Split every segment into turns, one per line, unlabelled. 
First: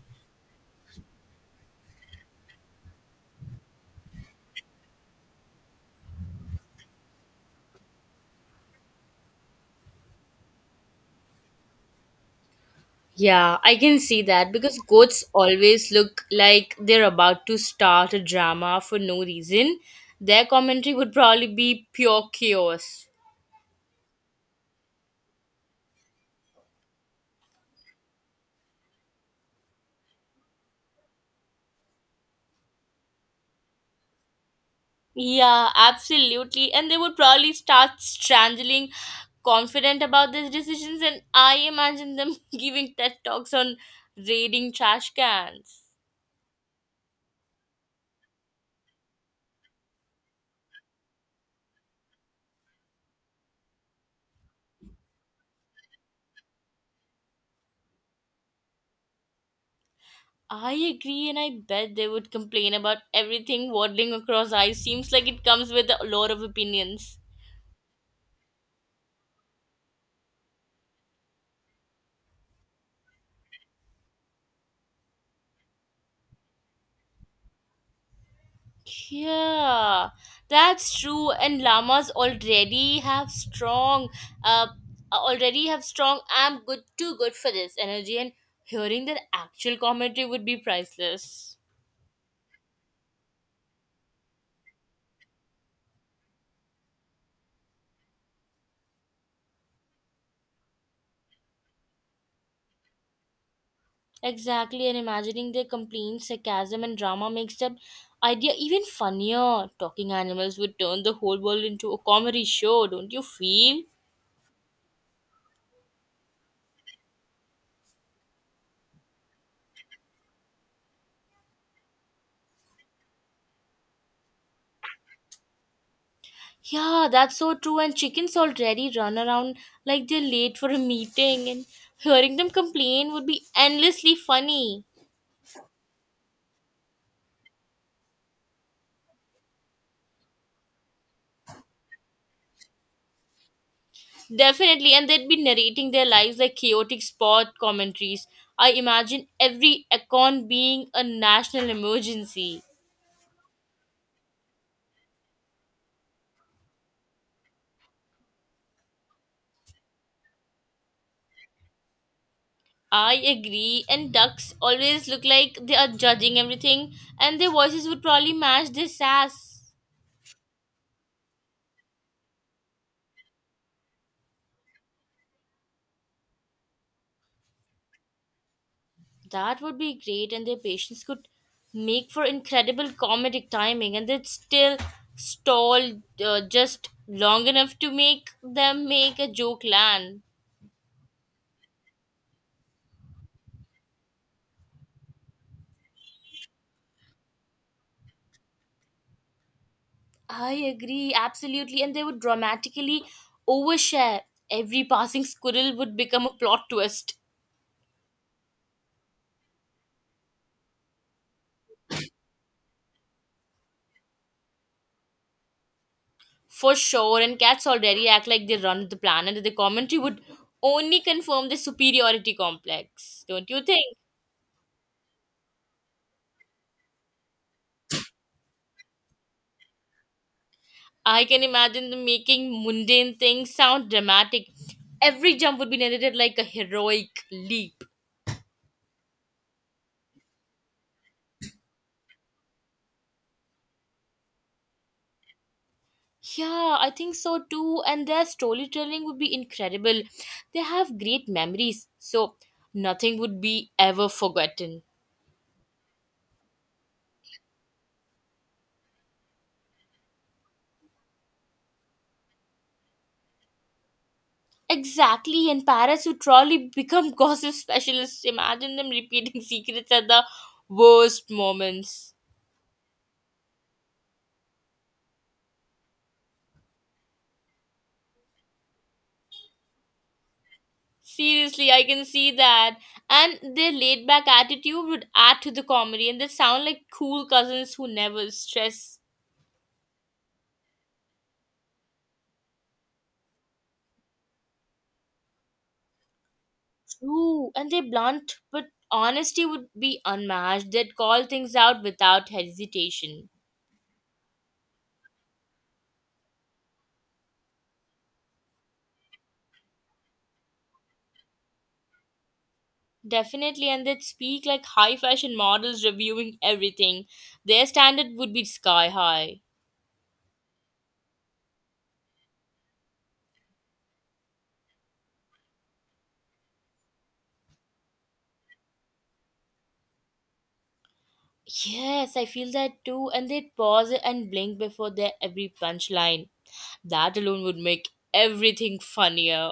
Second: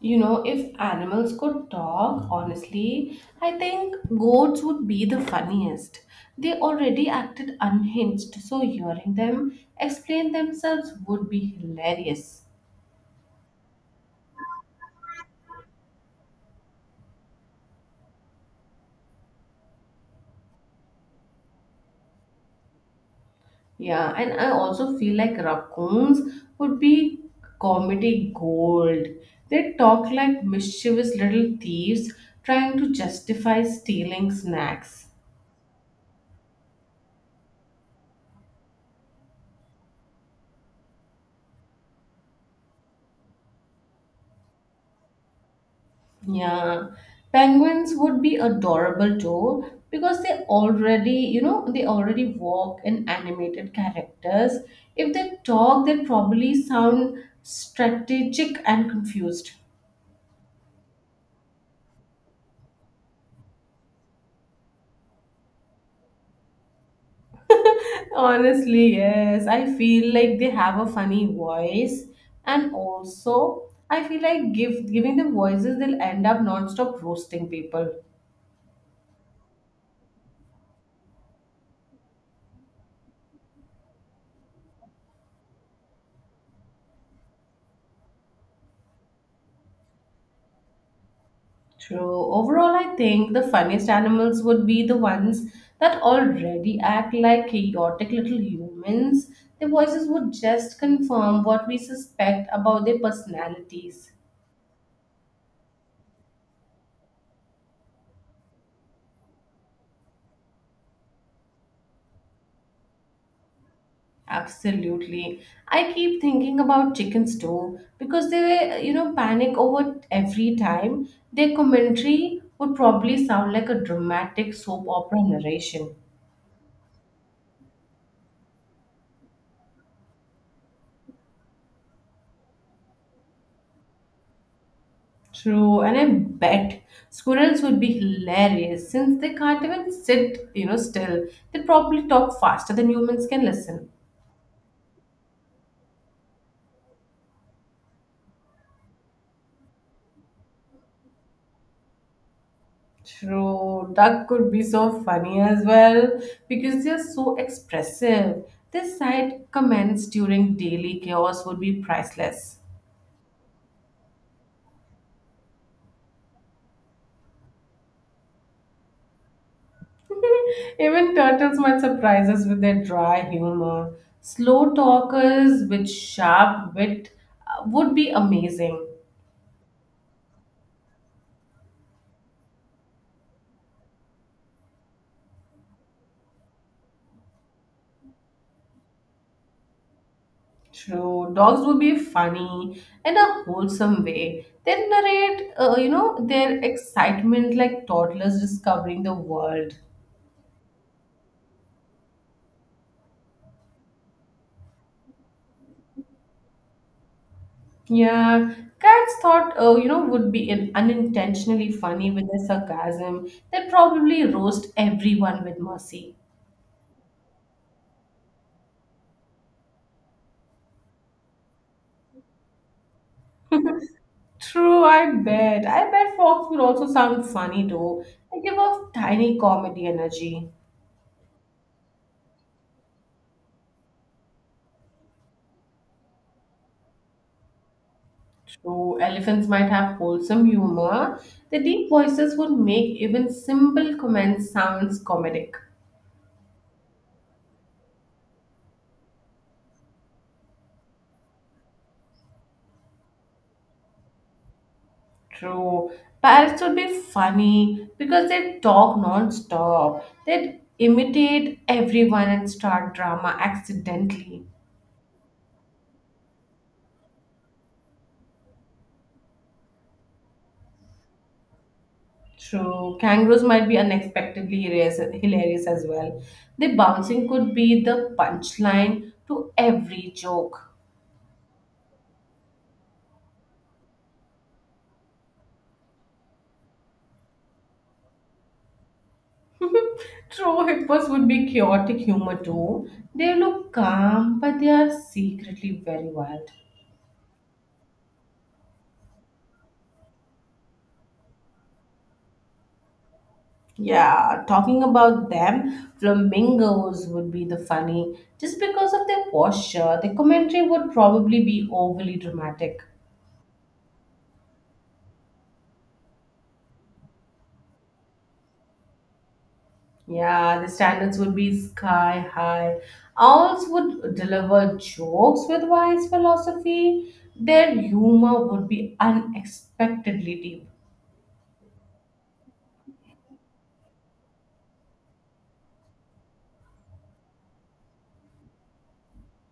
You know, if animals could talk, honestly, I think goats would be the funniest. They already acted unhinged, so hearing them explain themselves would be hilarious.
Yeah, I can see that because goats always look like they're about to start a drama for no reason. Their commentary would probably be pure chaos.
Yeah, and I also feel like raccoons would be comedy gold. They talk like mischievous little thieves trying to justify stealing snacks.
Yeah, absolutely. And they would probably start strangling confident about their decisions, and I imagine them giving TED Talks on raiding trash cans.
Yeah, penguins would be adorable too because they already, they already walk in animated characters. If they talk, they probably sound strategic and confused.
I agree, and I bet they would complain about everything waddling across ice. Seems like it comes with a lot of opinions.
Honestly, yes, I feel like they have a funny voice, and also I feel like give giving them voices, they'll end up non-stop roasting people.
Yeah, that's true. And llamas already have uh, already have strong. I'm good, too good for this energy. And hearing their actual commentary would be priceless.
True. Overall, I think the funniest animals would be the ones that already act like chaotic little humans. Their voices would just confirm what we suspect about their personalities.
Exactly, and imagining their complaints, sarcasm, and drama makes the idea even funnier. Talking animals would turn the whole world into a comedy show, don't you feel?
Absolutely. I keep thinking about chickens too because they, were, panic over every time. Their commentary would probably sound like a dramatic soap opera narration.
Yeah, that's so true. And chickens already run around like they're late for a meeting, and hearing them complain would be endlessly funny.
True, and I bet squirrels would be hilarious since they can't even sit, still. They probably talk faster than humans can listen.
Definitely, and they'd be narrating their lives like chaotic sport commentaries. I imagine every acorn being a national emergency.
True, duck could be so funny as well because they are so expressive. Their side comments during daily chaos would be priceless.
I agree, and ducks always look like they are judging everything, and their voices would probably match their sass.
Even turtles might surprise us with their dry humor. Slow talkers with sharp wit would be amazing.
That would be great, and their patience could make for incredible comedic timing, and they'd still stall just long enough to make them make a joke land.
True. Dogs would be funny in a wholesome way. They narrate their excitement like toddlers discovering the world.
I agree, absolutely, and they would dramatically overshare. Every passing squirrel would become a plot twist
Yeah, cats thought would be in unintentionally funny with their sarcasm. They'd probably roast everyone with mercy.
for sure, and cats already act like they run the planet, and the commentary would only confirm their superiority complex, don't you think?
True, I bet frogs would also sound funny though. They give off tiny comedy energy.
I can imagine them making mundane things sound dramatic. Every jump would be narrated like a heroic leap.
True, elephants might have wholesome humor. Their deep voices would make even simple comments sounds comedic.
Yeah, I think so too. And their storytelling would be incredible. They have great memories, so nothing would be ever forgotten.
True. Parrots would be funny because they talk non-stop. They'd imitate everyone and start drama accidentally.
Exactly, and Paris would probably become gossip specialists. Imagine them repeating secrets at the worst moments.
True. Kangaroos might be unexpectedly hilarious as well. Their bouncing could be the punchline to every joke.
Seriously, I can see that. And their laid back attitude would add to the comedy, and they sound like cool cousins who never stress.
True hippos would be chaotic humor too. They look calm, but they are secretly very wild.
True, and they're blunt, but honesty would be unmatched. They'd call things out without hesitation.
Yeah, talking about them, flamingos would be the funny. Just because of their posture, the commentary would probably be overly dramatic.
Definitely, and they'd speak like high fashion models reviewing everything. Their standard would be sky high.
Yeah, the standards would be sky high. Owls would deliver jokes with wise philosophy. Their humor would be unexpectedly deep.
Yes, I feel that too. And they'd pause and blink before their every punchline. That alone would make everything funnier.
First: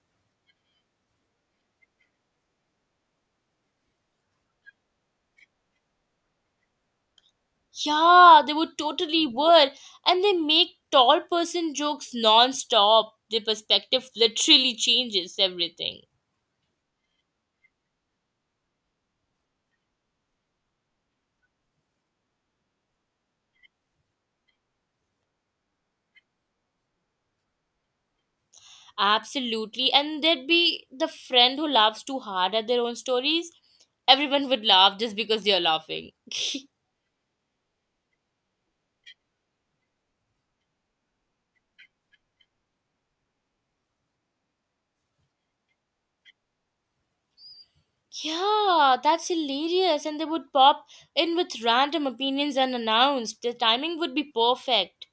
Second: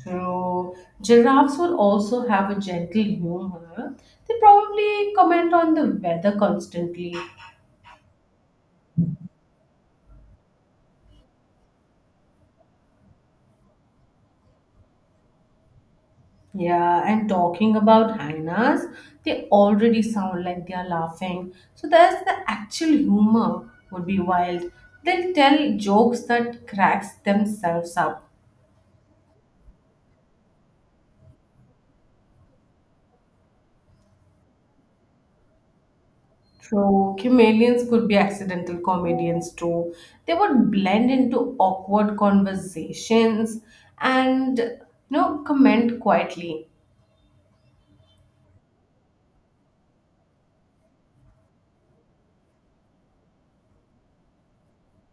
True. Giraffes will also have a gentle humor. They probably comment on the weather constantly.
Yeah, they would totally were. And they make tall person jokes non-stop. Their perspective literally changes everything.
Yeah, and talking about hyenas, they already sound like they are laughing. So there's the actual humor would be wild. They'll tell jokes that cracks themselves up.
Absolutely. And there'd be the friend who laughs too hard at their own stories. Everyone would laugh just because they're laughing.
True. Chameleons could be accidental comedians too. They would blend into awkward conversations and comment quietly.
Yeah, that's hilarious. And they would pop in with random opinions unannounced. The timing would be perfect.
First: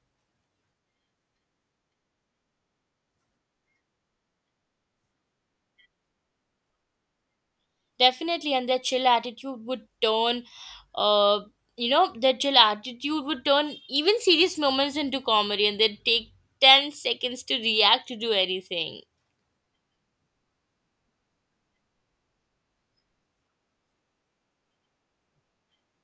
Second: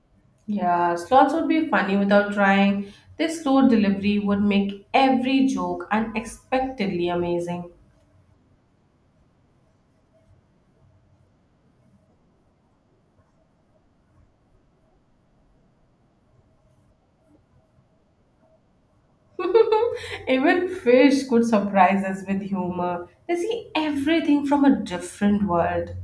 Yeah, slots would be funny without trying. This slow delivery would make every joke unexpectedly amazing.
Definitely, and their chill attitude would uh, their chill attitude would turn even serious moments into comedy, and they'd take 10 seconds to react to do anything.
Even fish could surprise us with humor. They see everything from a different world.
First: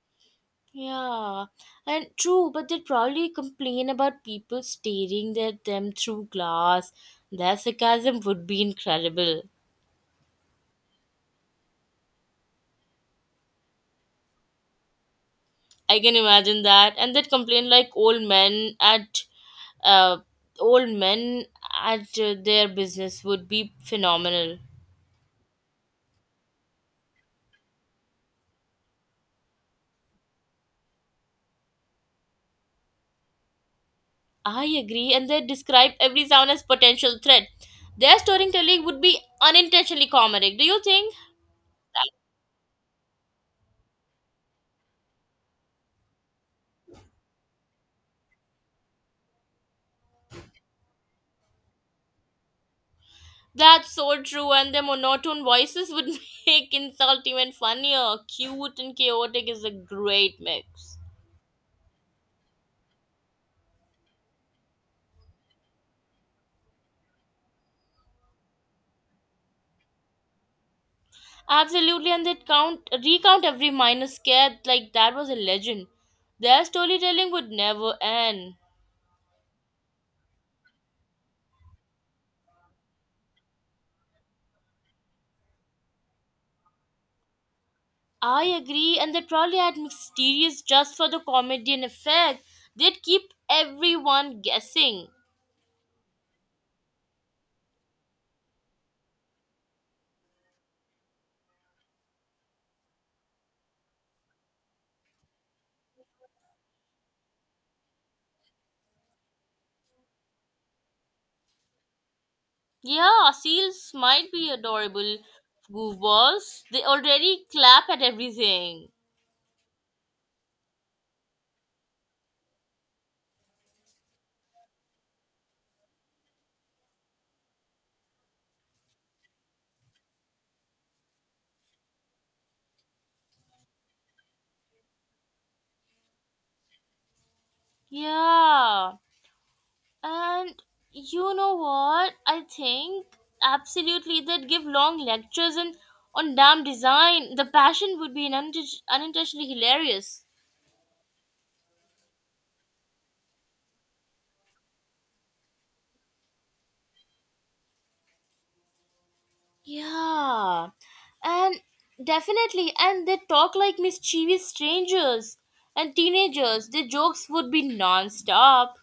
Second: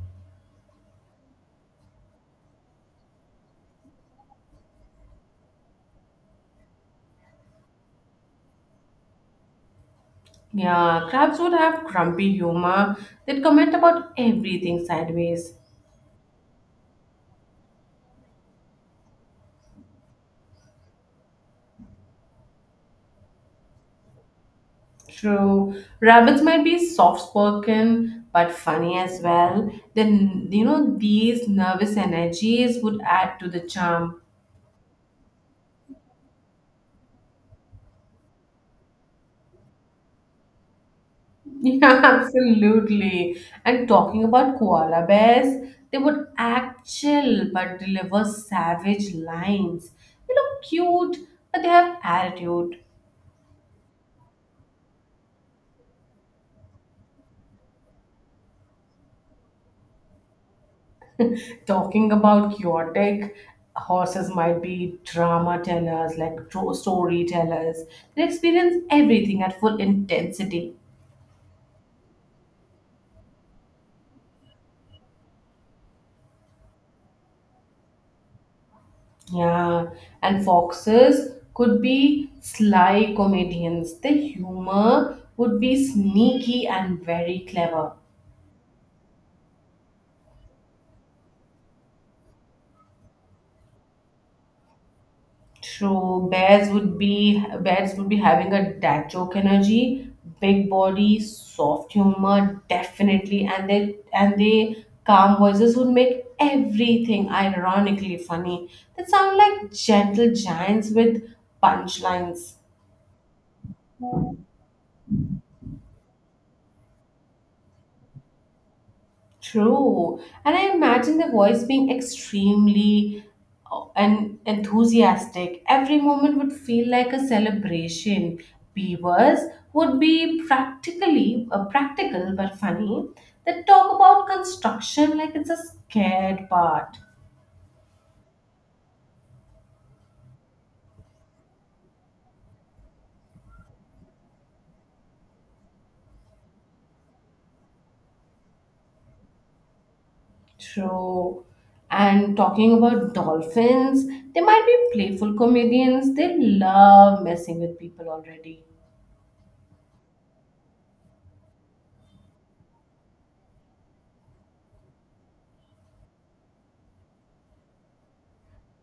Yeah, and true, but they'd probably complain about people staring at them through glass. Their sarcasm would be incredible.
Yeah, crabs would have grumpy humor. They'd comment about everything sideways.
I can imagine that. And they'd complain like uh, old men at their business would be phenomenal.
True. Rabbits might be soft-spoken but funny as well. Then these nervous energies would add to the charm.
I agree, and they describe every sound as potential threat. Their storytelling would be unintentionally comedic. Do you think
Yeah, absolutely. And talking about koala bears, they would act chill but deliver savage lines. They look cute, but they have attitude.
that's so true? And their monotone voices would make insult even funnier. Cute and chaotic is a great mix.
Talking about chaotic, horses might be drama tellers, like true storytellers. They experience everything at full intensity.
Absolutely, and they count recount every minor scare like that was a legend. Their storytelling would never end.
Yeah, and foxes could be sly comedians. The humor would be sneaky and very clever.
I agree, and they probably had mysterious just for the comedian effect. They'd keep everyone guessing.
True, bears would be having a dad joke energy, big body, soft humor, definitely, and they calm voices would make everything ironically funny. They sound like gentle giants with punchlines.
Yeah, seals might be adorable goofballs. They already clap at everything.
True. And I imagine the voice being extremely enthusiastic. Every moment would feel like a celebration. Beavers would be practical but funny. They talk about construction like it's a scared part.
Yeah. And you know what? I think absolutely they'd give long lectures and on dam design. The passion would be an unintentionally hilarious.
True. And talking about dolphins, they might be playful comedians. They love messing with people already.
Yeah. And definitely and they talk like mischievous strangers and teenagers. Their jokes would be non-stop.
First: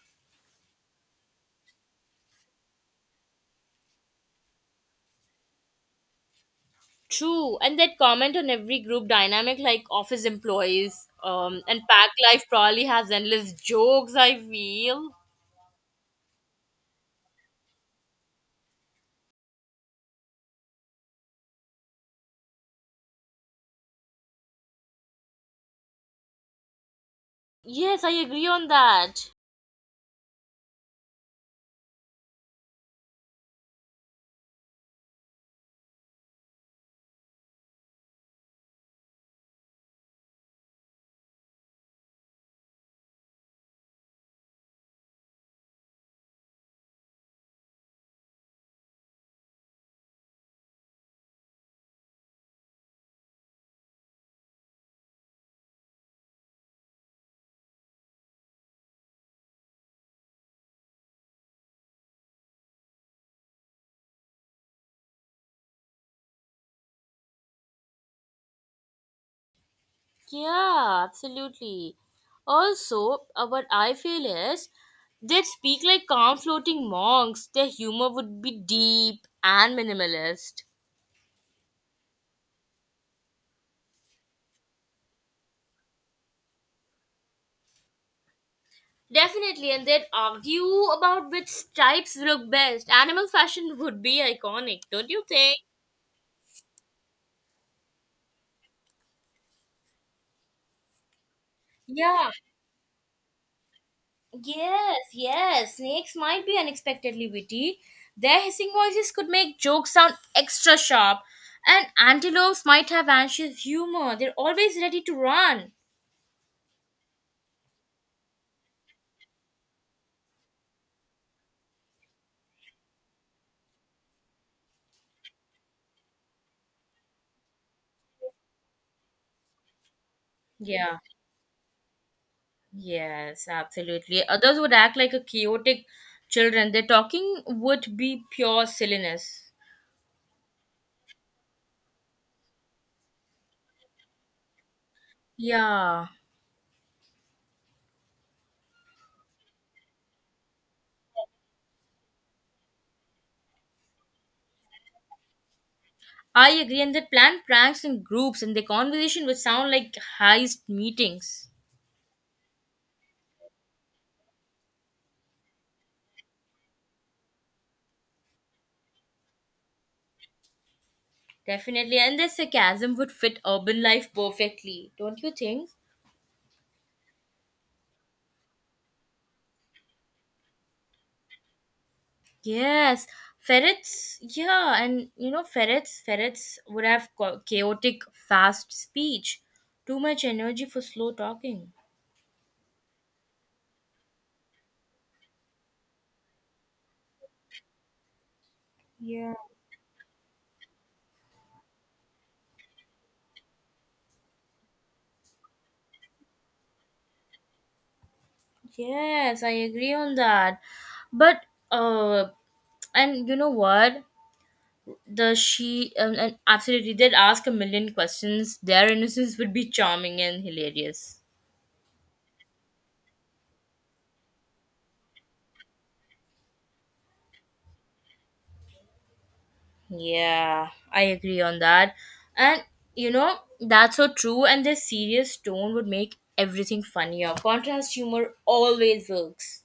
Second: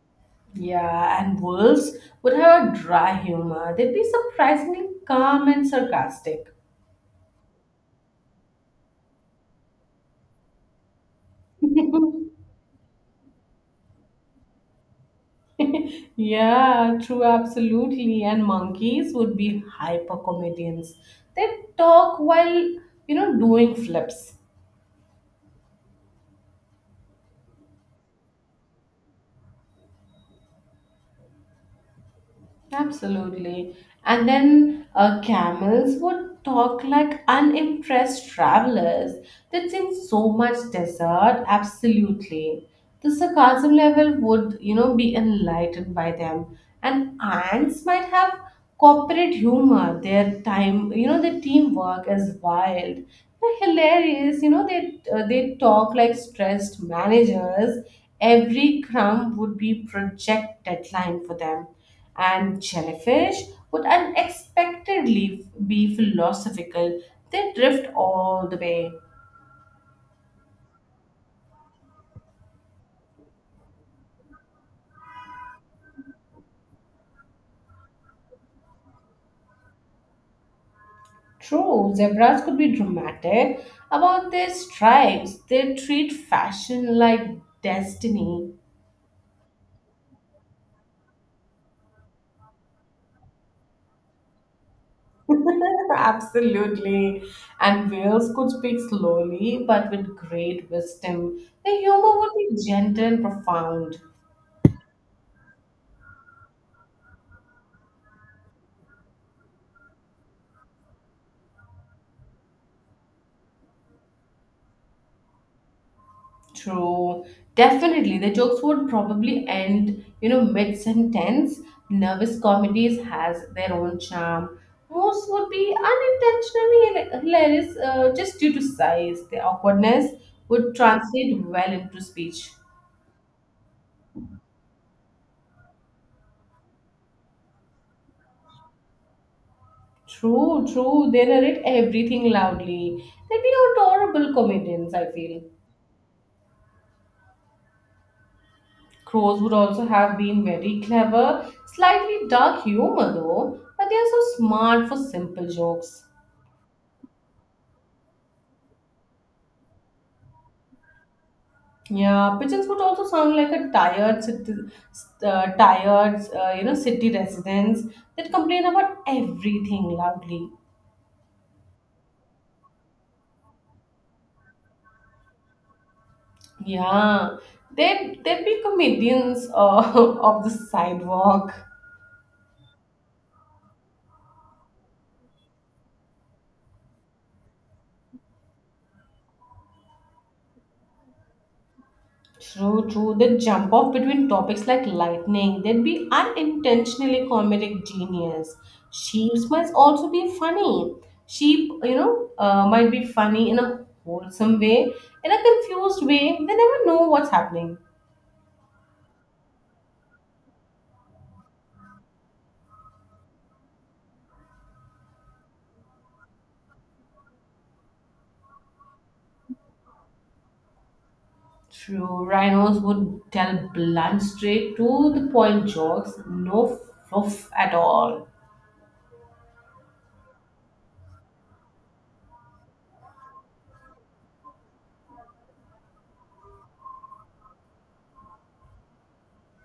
Yeah, and wolves would have a dry humor. They'd be surprisingly calm and sarcastic.
True, and that comment on every group dynamic, like office employees, and pack life probably has endless jokes. I feel.
yeah, true, absolutely. And monkeys would be hyper comedians. They talk while, doing flips.
Yes, I agree on that.
Absolutely. And then camels would talk like unimpressed travelers. They'd seen so much desert. Absolutely. The sarcasm level would, be enlightened by them. And ants might have corporate humor, their time, their teamwork is wild. They're hilarious. You know, they talk like stressed managers. Every crumb would be project deadline for them. And jellyfish would unexpectedly be philosophical. They drift all the way.
Yeah, absolutely. Also, what I feel is they'd speak like calm floating monks. Their humor would be deep and minimalist.
True, zebras could be dramatic about their stripes. They treat fashion like destiny.
Definitely, and they'd argue about which stripes look best. Animal fashion would be iconic, don't you think?
Absolutely. And whales could speak slowly but with great wisdom. Their humor would
Yeah,
be gentle and profound.
yes, Snakes might be unexpectedly witty. Their hissing voices could make jokes sound extra sharp. And antelopes might have anxious humor. They're always ready to run.
True. Definitely. The jokes would probably end, mid sentence. Nervous comedies has their own charm. Most would be unintentionally hilarious just due to size. Their awkwardness would
Yeah,
translate well into speech.
yes, absolutely. Others would act like a chaotic children. Their talking would be pure silliness.
True, true. They narrate everything loudly. They'd be adorable comedians, I feel.
Yeah,
Crows would also have been very clever, slightly dark humor though, but they are so smart for simple jokes.
I agree. And they plan pranks in groups, and their conversation would sound like heist meetings.
Yeah, pigeons would also sound like a tired, city residents that complain about everything loudly.
Definitely, and the sarcasm would fit urban life perfectly, don't you think?
Yeah, they'd be comedians of the sidewalk.
Yes, ferrets, yeah, and you know, ferrets, ferrets would have chaotic, fast speech, too much energy for slow talking.
True, true. The jump off between topics like lightning, they'd be unintentionally comedic genius.
Yeah.
Sheeps must also be funny. Sheep might be funny in a wholesome way, in a confused way. They never know what's happening.
Yes, I agree on that. But uh, and you know what? The she and absolutely, they'd ask a million questions. Their innocence would be charming and hilarious.
True, rhinos would tell blunt, straight to the point jokes, no fluff at all.
Yeah, I agree on that. And you know, that's so true, and the serious tone would make everything funnier. Contrast humor always works.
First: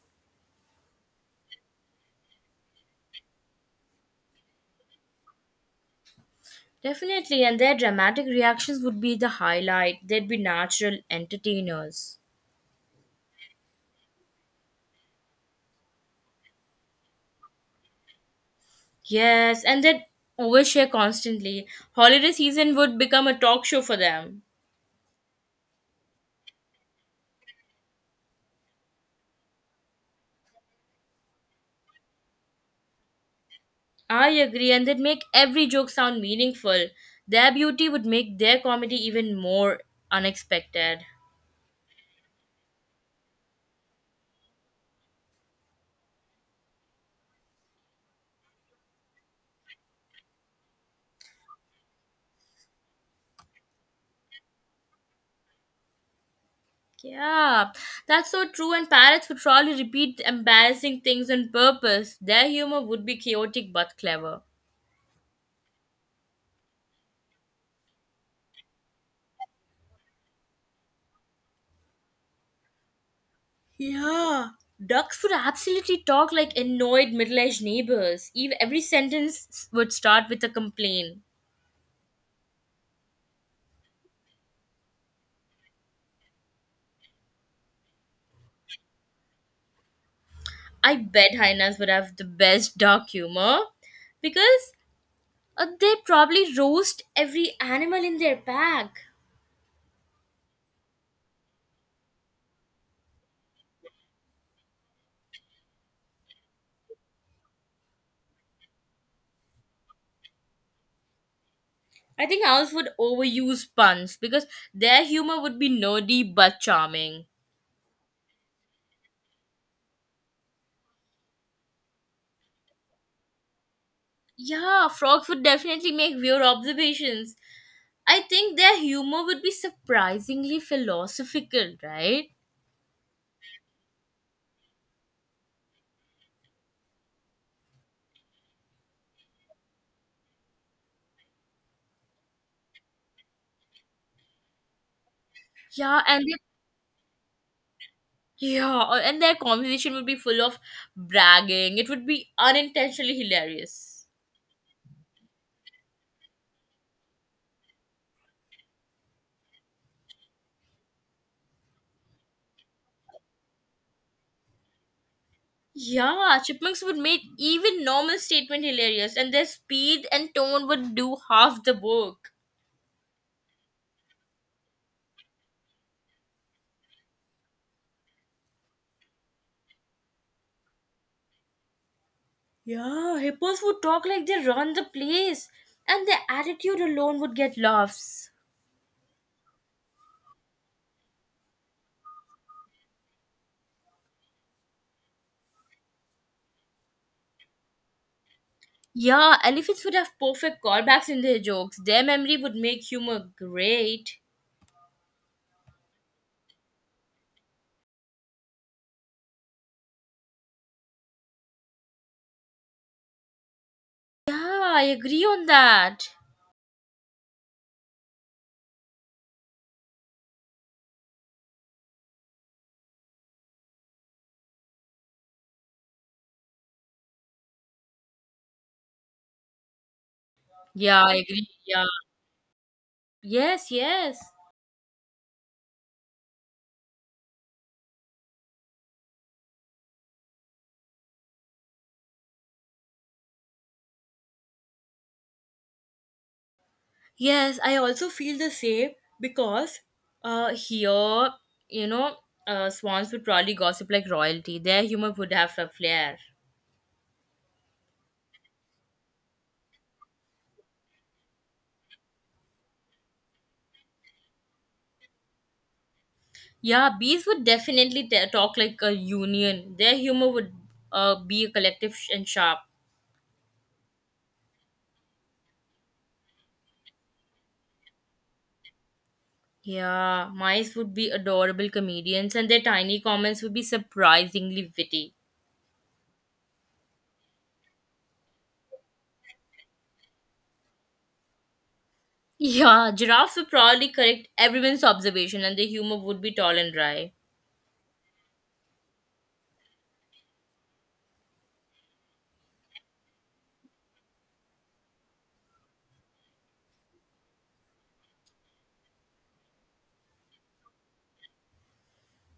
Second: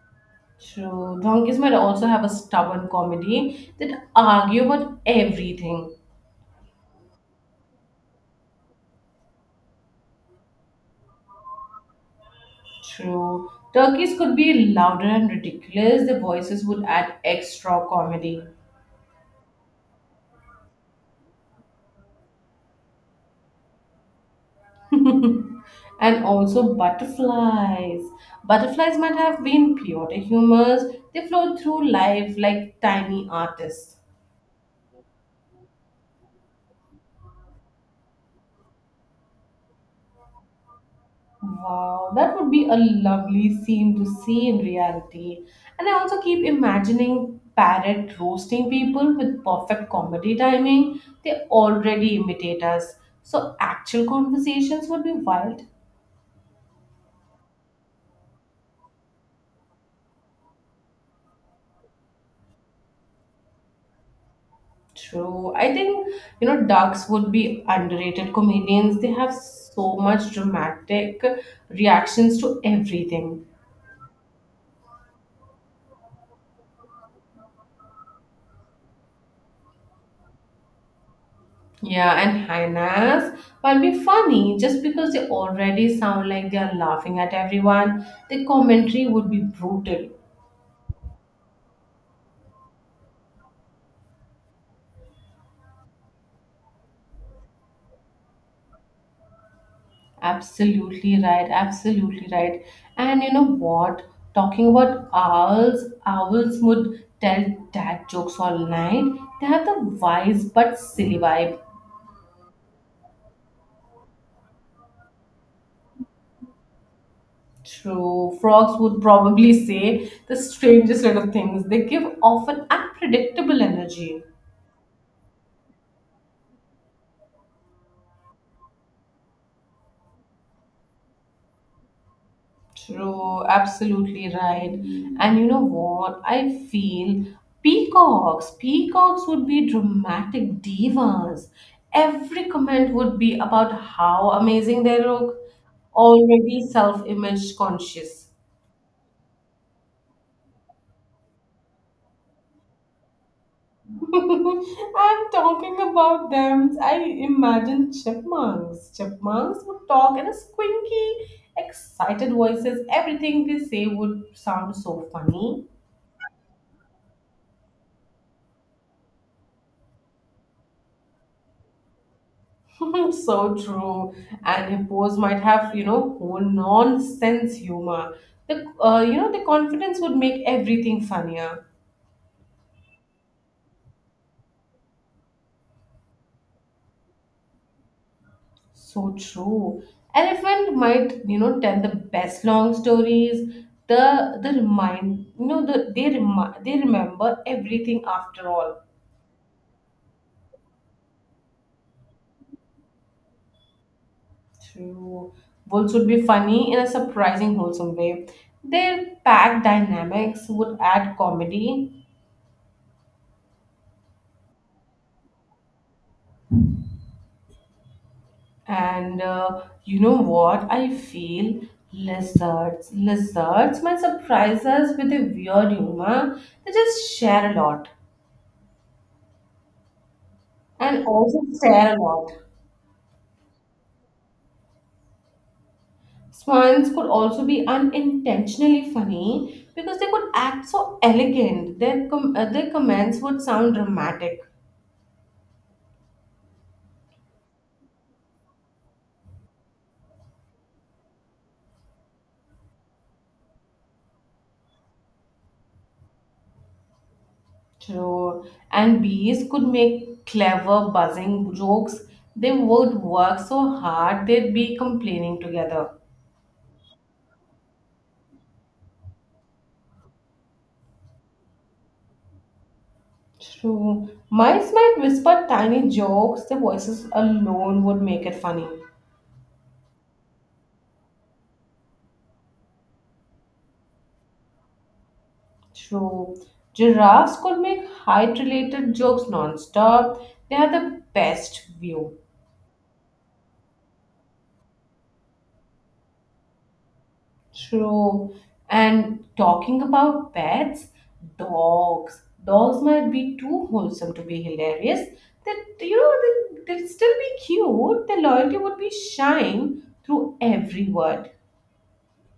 True, donkeys might also have a stubborn comedy that argue about everything.
Definitely, and their dramatic reactions would be the highlight. They'd be natural entertainers.
True. Turkeys could be louder and ridiculous. Their voices would add extra comedy.
Yes, and they'd overshare constantly. Holiday season would become a talk show for them.
and also butterflies. Butterflies might have been pure humors. They float through life like tiny artists.
I agree, and they'd make every joke sound meaningful. Their beauty would make their comedy even more unexpected.
Wow, that would be a lovely scene to see in reality. And I also keep imagining parrot roasting people with perfect comedy timing. They already imitate us. So actual conversations would be wild.
Yeah, that's so true. And parrots would probably repeat embarrassing things on purpose. Their humor would be chaotic but clever.
True. I think, ducks would be underrated comedians. They have so much dramatic reactions to everything.
Yeah. Ducks would absolutely talk like annoyed middle aged neighbors. Even every sentence would start with a complaint.
Yeah, and hyenas while be funny just because they already sound like they are laughing at everyone. The commentary would be brutal.
I bet hyenas would have the best duck humor because they probably roast every animal in their pack.
Absolutely right. Absolutely right. And you know what? Talking about owls, owls would tell dad jokes all night. They have the wise but silly vibe.
I think owls would overuse puns because their humor would be nerdy but charming.
True. Frogs would probably say the strangest sort of things. They give off an unpredictable energy.
Yeah, frogs would definitely make weird observations. I think their humor would be surprisingly philosophical, right?
True. Absolutely right. And you know what? I feel Peacocks would be dramatic divas. Every comment would be about how amazing they look,
Yeah, and they-
already self image conscious.
yeah, uh, and their conversation would be full of bragging. It would be unintentionally hilarious.
I'm talking about them. I imagine chipmunks. Chipmunks would talk in a squeaky, excited voices. Everything they say would sound so funny.
Yeah, chipmunks would make even normal statement hilarious, and their speed and tone would do half the work.
so true. And hippos might have, whole nonsense humor. The confidence would make everything funnier.
Yeah, hippos would talk like they run the place, and their attitude alone would get laughs.
So true. Elephant might, tell the best long stories. The remind, you know, the they remi- they remember everything after all.
Yeah, elephants would have perfect callbacks in their jokes. Their memory would make humor great.
True. Wolves would be funny in a surprising wholesome way. Their pack dynamics would add comedy,
Yeah, I agree on that.
and you know what? I feel lizards might surprise us with a weird humor. They just share a lot
Yeah,
and
I
also
agree. Yeah.
stare a lot.
Yes, yes.
Swans could also be unintentionally funny because they could act so elegant. Their comments would sound dramatic.
Yes, I also feel the same because here, you know, swans would probably gossip like royalty. Their humor would have a flair.
True. And bees could make clever buzzing jokes. They would work so hard they'd be complaining together.
Yeah, bees would definitely talk like a union. Their humor would be collective and sharp.
True. Mice might whisper tiny jokes. Their voices alone would make it funny.
Yeah, mice would be adorable comedians, and their tiny comments would be surprisingly witty.
True. Giraffes could make height related jokes non stop. They have the best view.
Yeah, giraffes would probably correct everyone's observation, and their humor would be tall and dry.
True. And talking about pets, Dogs might be too wholesome to be hilarious. That you know, they'll still be cute. Their loyalty would be shine through every word.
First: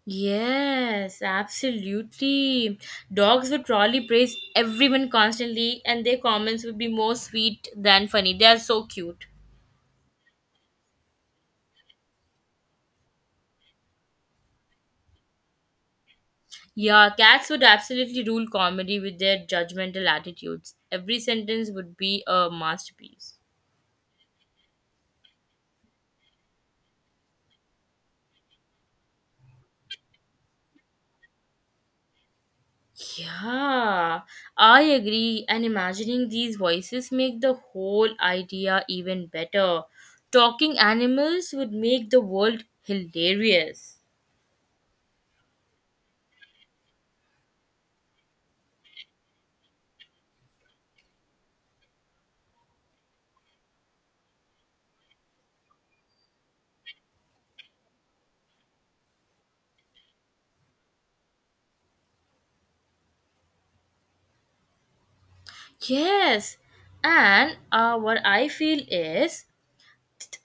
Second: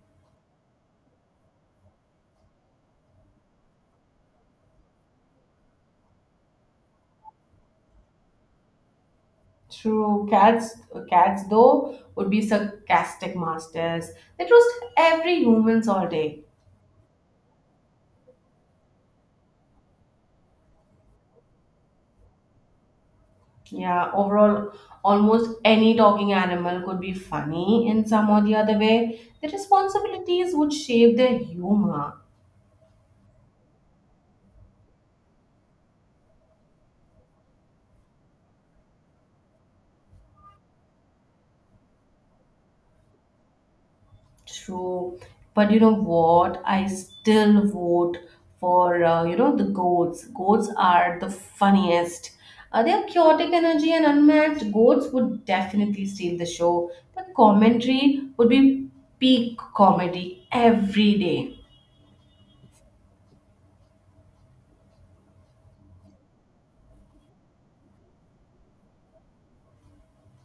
Yes, absolutely. Dogs would probably praise everyone constantly, and their comments would be more sweet than funny. They are so cute.
True. Cats though, would be sarcastic masters. They roast every humans all day.
Yeah, cats would absolutely rule comedy with their judgmental attitudes. Every sentence would be a masterpiece.
Yeah. Overall, almost any talking animal could be funny in some or the other way. The responsibilities would shape their humor.
Yeah, I agree. And imagining these voices make the whole idea even better. Talking animals would make the world hilarious.
True. But you know what? I still vote for, the goats. Goats are the funniest. Their chaotic energy and unmatched goats would definitely steal the show. The commentary would be peak comedy every day.
Yes, and what I feel is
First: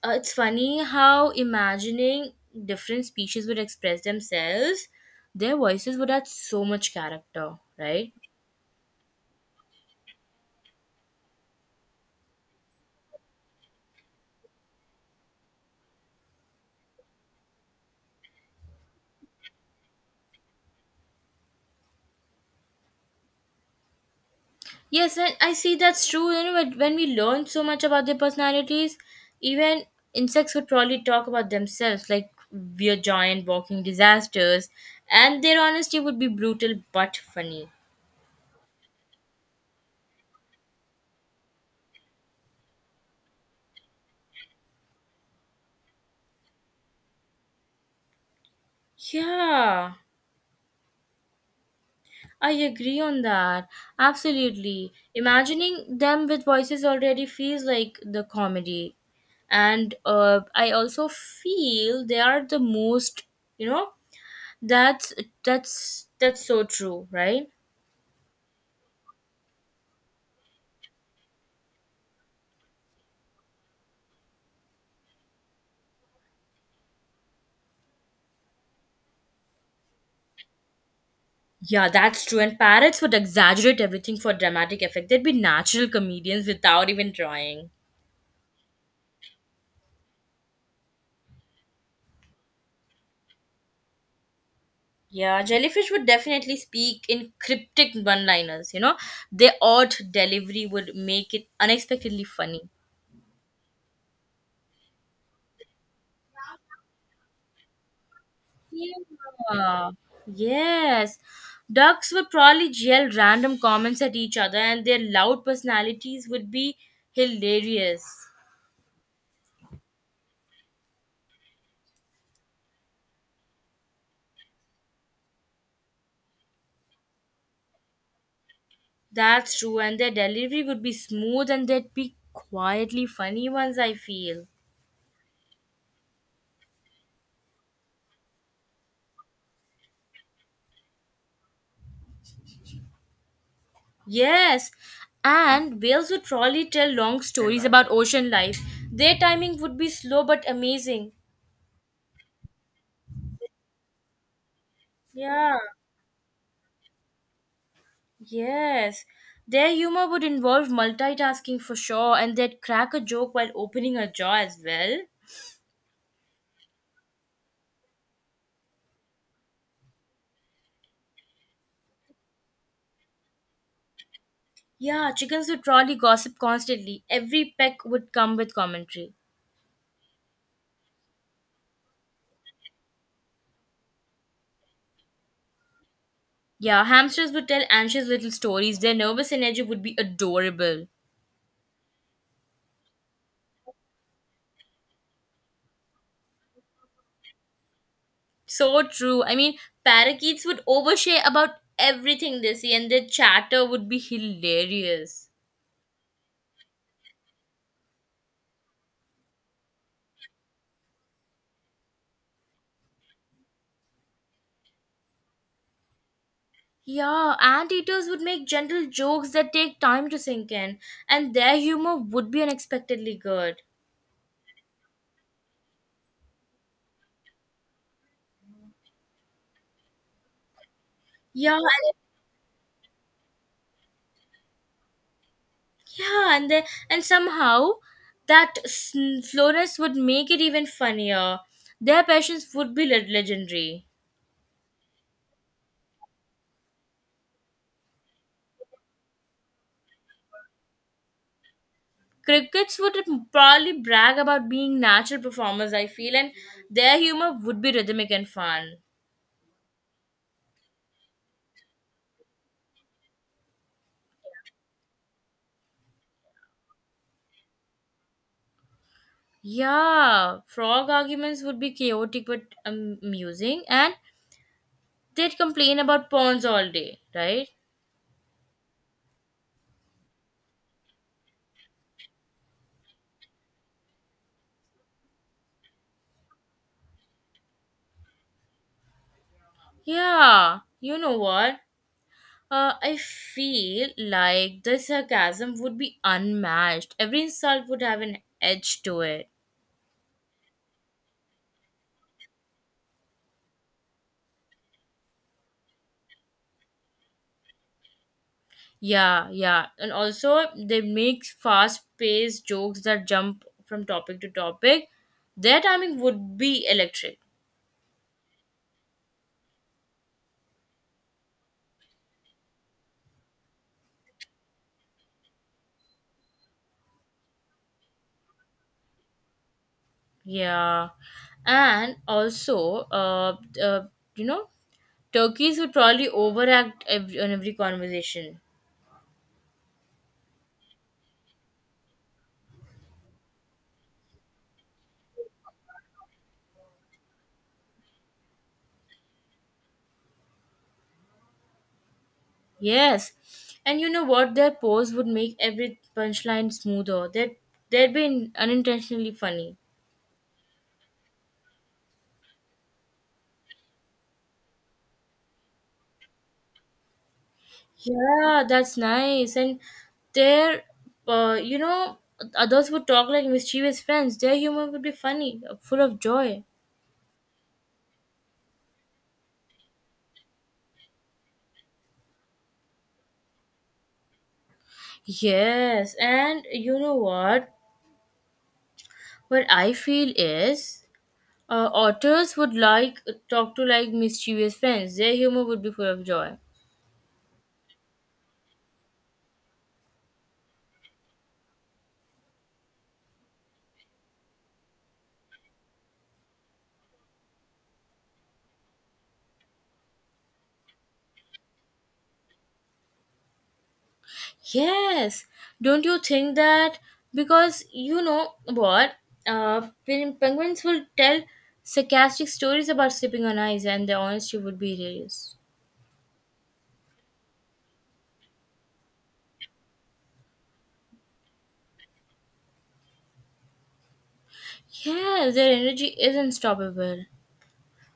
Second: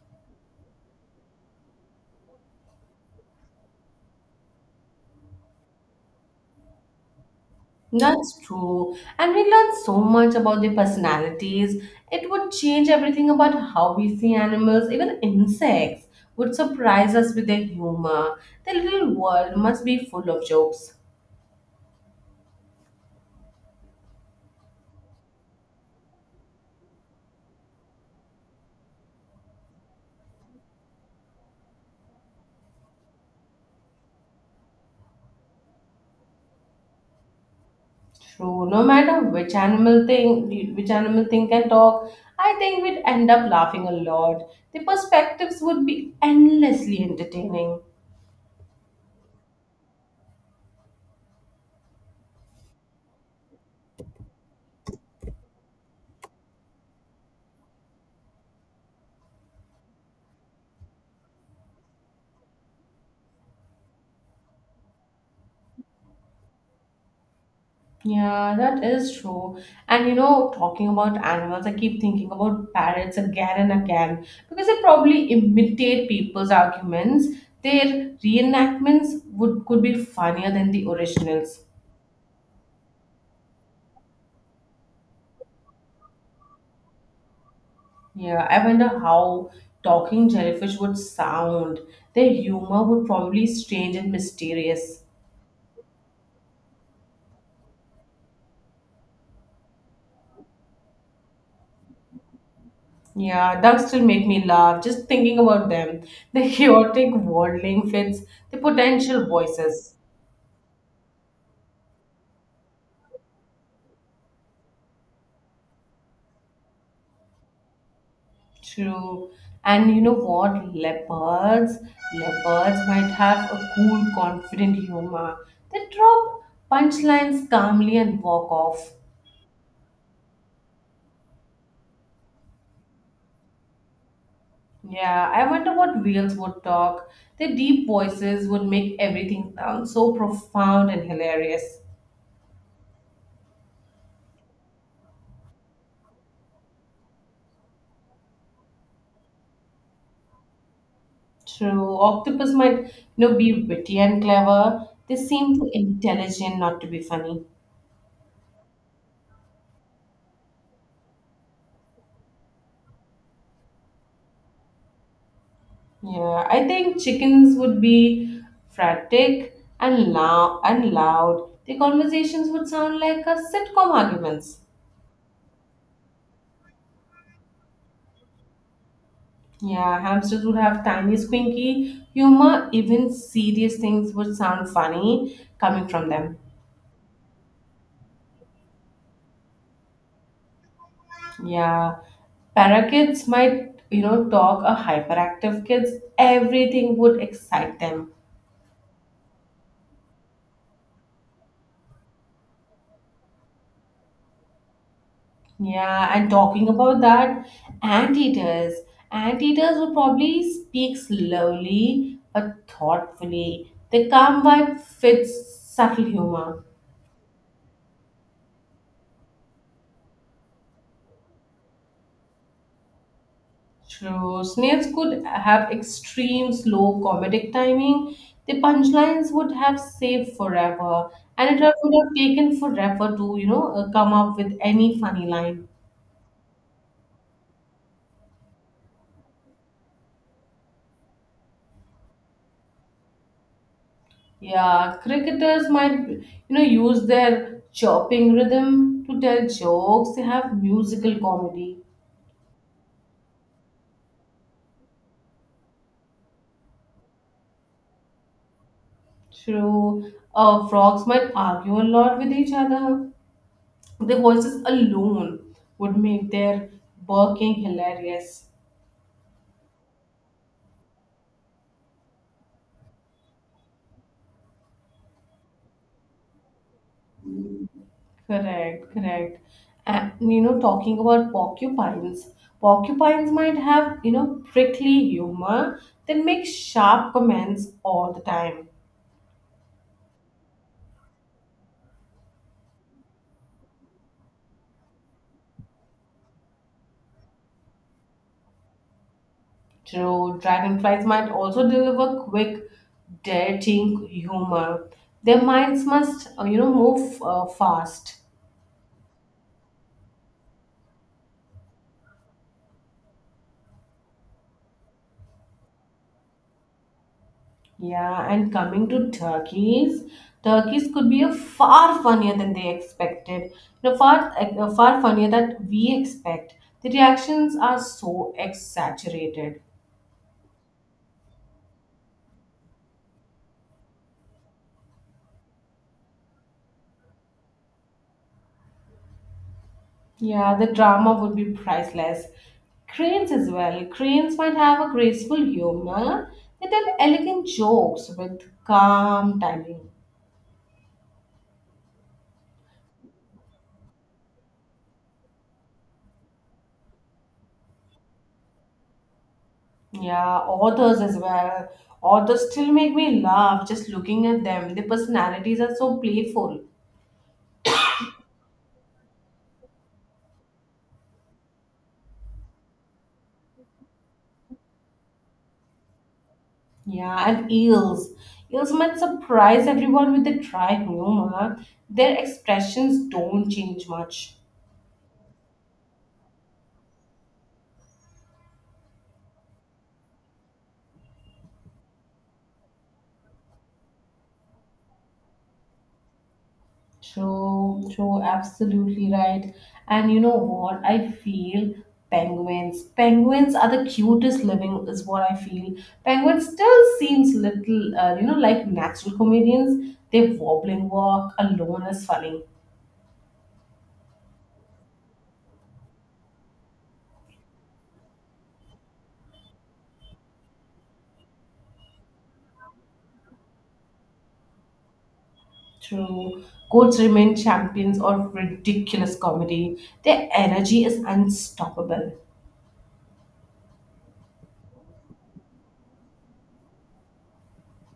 it's funny how imagining different species would express themselves, their voices would add so much character, right?
That's true. And we learn so much about their personalities. It would change everything about how we see animals, even insects would surprise us with their humor. Their little world must be full of jokes.
Yes, and I see that's true. You know, when we learn so much about their personalities, even insects would probably talk about themselves, like we're giant walking disasters, and their honesty would be brutal but funny.
True. No matter which animal thing can talk, I think we'd end up laughing a lot. The perspectives would be endlessly entertaining.
Yeah, I agree on that. Absolutely. Imagining them with voices already feels like the comedy. And I also feel they are the most, you know, that's that's that's so true, right?
Yeah, that is true. And you know, talking about animals, I keep thinking about parrots again and again because they probably imitate people's arguments. Their reenactments would could be funnier than the originals.
Yeah, that's true. And parrots would exaggerate everything for dramatic effect. They'd be natural comedians without even trying.
Yeah, I wonder how talking jellyfish would sound. Their humor would probably strange and mysterious.
Yeah, jellyfish would definitely speak in cryptic one liners, you know. Their odd delivery would make it unexpectedly funny.
Yeah, ducks still make me laugh just thinking about them. The chaotic wordling fits the potential
Yeah.
voices.
Yes. Ducks would probably yell random comments at each other, and their loud personalities would be hilarious.
True. And you know what? Leopards might have a cool, confident humor. They drop punchlines calmly and walk off.
That's true, and their delivery would be smooth and they'd be quietly funny ones, I feel.
Yeah, I wonder what whales would talk. Their deep voices would make everything sound so profound and hilarious.
Yes, and whales would probably tell long stories about ocean life. Their timing would be slow but amazing.
True. Octopus might, you know, be witty and clever. They seem
Yeah.
too intelligent not to be funny.
Yes. Their humor would involve multitasking for sure, and they'd crack a joke while opening a jaw as well.
Yeah, I think chickens would be frantic and loud. The conversations would sound like a sitcom arguments.
Yeah, chickens would probably gossip constantly. Every peck would come with commentary.
Yeah, hamsters would have tiny squinky humor. Even serious things would sound funny coming from them.
Yeah, hamsters would tell anxious little stories. Their nervous energy would be adorable.
Yeah, parakeets might you know talk a hyperactive kids. Everything would excite them.
So true. I mean, parakeets would overshare about everything they see, and their chatter would be hilarious.
Yeah, and talking about that, anteaters. Anteaters will probably speak slowly but thoughtfully. Their calm vibe fits subtle humor.
Yeah, anteaters would make gentle jokes that take time to sink in, and their humor would be unexpectedly good.
True, snails could have extreme slow comedic timing. The punchlines would have saved forever,
Yeah,
and it would
and,
have taken forever to, you know, come up with any funny line.
yeah, and the, and somehow that slowness would make it even funnier. Their passions would be legendary.
Yeah, cricketers might, you know, use their chopping rhythm to tell jokes. They have musical comedy.
Crickets would probably brag about being natural performers, I feel, and their humor would be rhythmic and fun.
True. Frogs might argue a lot with each other. Their voices alone would make their barking hilarious.
Yeah, frog arguments would be chaotic but amusing, and they'd complain about pawns all day, right?
Correct, correct. And you know, talking about porcupines, porcupines might have, you know, prickly humor. They make sharp comments all the time.
Yeah, you know what? I feel like the sarcasm would be unmatched. Every insult would have an edge to it.
True, dragonflies might also deliver quick, darting humor. Their minds must, you know, move fast.
Yeah, yeah, and also they make fast-paced jokes that jump from topic to topic. Their timing would be electric.
Yeah, and coming to turkeys, turkeys could be a far funnier than they expected. You know, far funnier than we expect. The reactions are so exaggerated.
Yeah, and also, uh you know Turkeys would probably overact every, on every conversation.
Yeah, the drama would be priceless. Cranes as well. Cranes might have a graceful humor. They tell elegant jokes with calm timing.
Yes. And you know what? Their pose would make every punchline smoother. They'd be unintentionally funny.
Yeah, authors as well. Authors still make me laugh just looking at them. Their personalities are so playful.
Yeah, that's nice. And their, uh, you know, others would talk like mischievous friends. Their humor would be funny, full of joy.
Yeah, and eels. Eels might surprise everyone with their dry humor. Their expressions don't change much.
Yes, and you know what? What I feel is otters would like talk to like mischievous friends. Their humor would be full of joy.
True, true, absolutely right. And you know what? I feel penguins. Penguins are the cutest living, is what I feel. Penguins still seems little, you know, like natural comedians. Their wobbling walk alone is funny.
Yes, don't you think that? Because you know what? Penguins will tell sarcastic stories about sleeping on ice, and their honesty would be hilarious.
True. Goats remain champions of ridiculous comedy. Their energy is unstoppable.
Yeah, their energy is unstoppable.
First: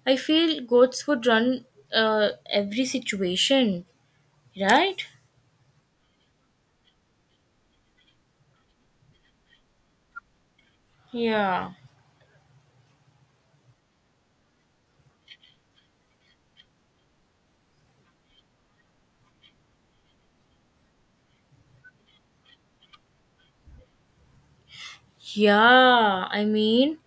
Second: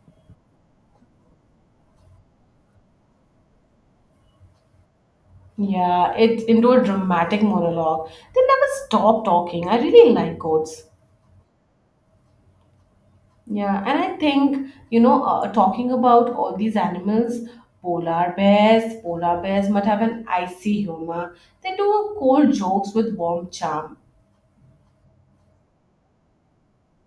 I feel goats would run every situation, right?
Yeah, it into a dramatic monologue. They never stop talking. I really like goats.
Yeah.
Yeah, and I think, you know, talking about all these animals, polar bears must have an icy humor. They do cold jokes with warm charm.
Yeah, I mean,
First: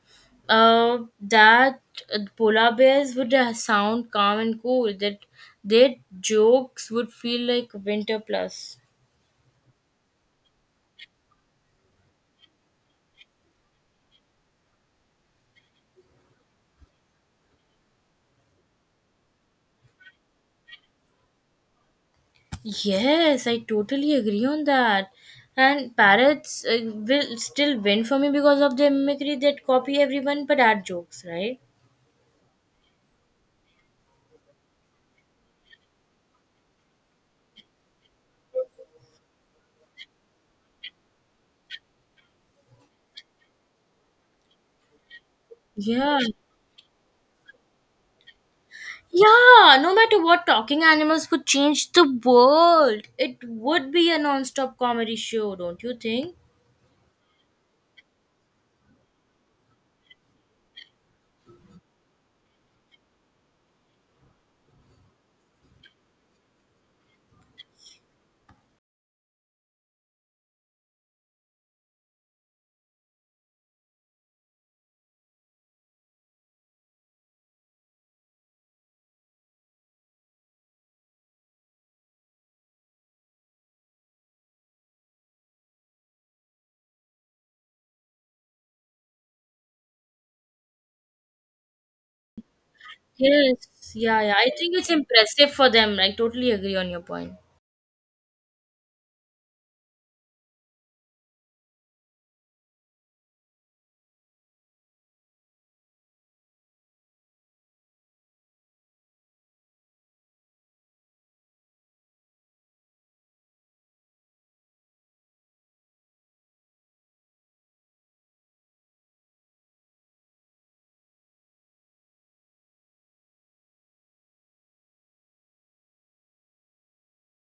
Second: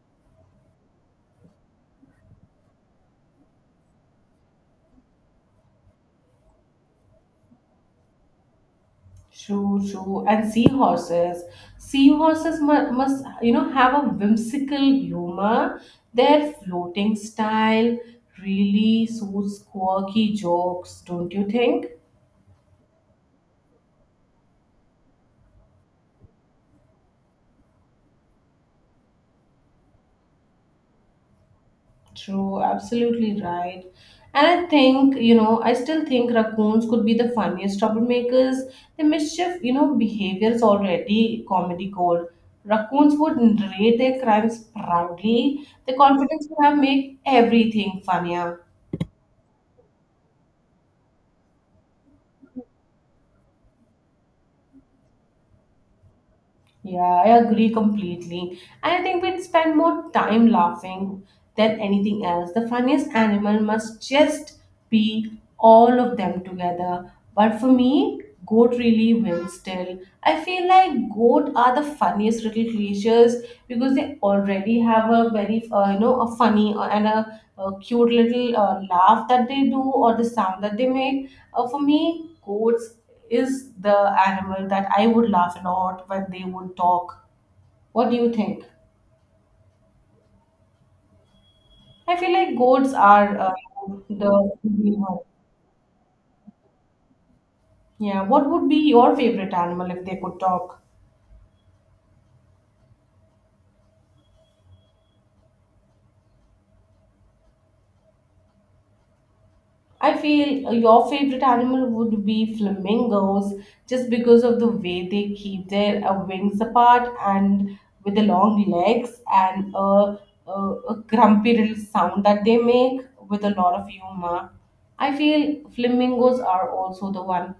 that polar bears would sound calm and cool. That their jokes would feel like winter plus.
True, true. And seahorses. Seahorses must, you know, have a whimsical humor. Their floating style really suits quirky jokes, don't you think?
Yes, I totally agree on that. And parrots will still win for me because of their mimicry. That copy everyone but add jokes, right?
True, absolutely right. And I think, you know, I still think raccoons could be the funniest troublemakers. The mischief, you know, behavior is already comedy gold. Raccoons would narrate their crimes proudly. The
Yeah.
confidence would have make everything funnier.
Yeah, no matter what, talking animals would change the world. It would be a non stop comedy show, don't you think?
Yeah, I agree completely. And I think we'd spend more time laughing than anything else. The funniest animal must just be all of them together. But for me, goat really wins still. I feel like goat are the funniest little creatures because they already have a very you know a funny and a cute little laugh that they do or the sound that they make. For me, goats is the animal that I would laugh a lot when they would talk. What do you think? I feel like goats are
Yes, yeah, yeah.
the
I think it's impressive for them. I totally agree on your point.
Yeah, what would be your favorite animal if they could talk? I feel your favorite animal would be flamingos just because of the way they keep their wings apart and with the long legs and a grumpy little sound that they make with a lot of humor. I feel flamingos are also the one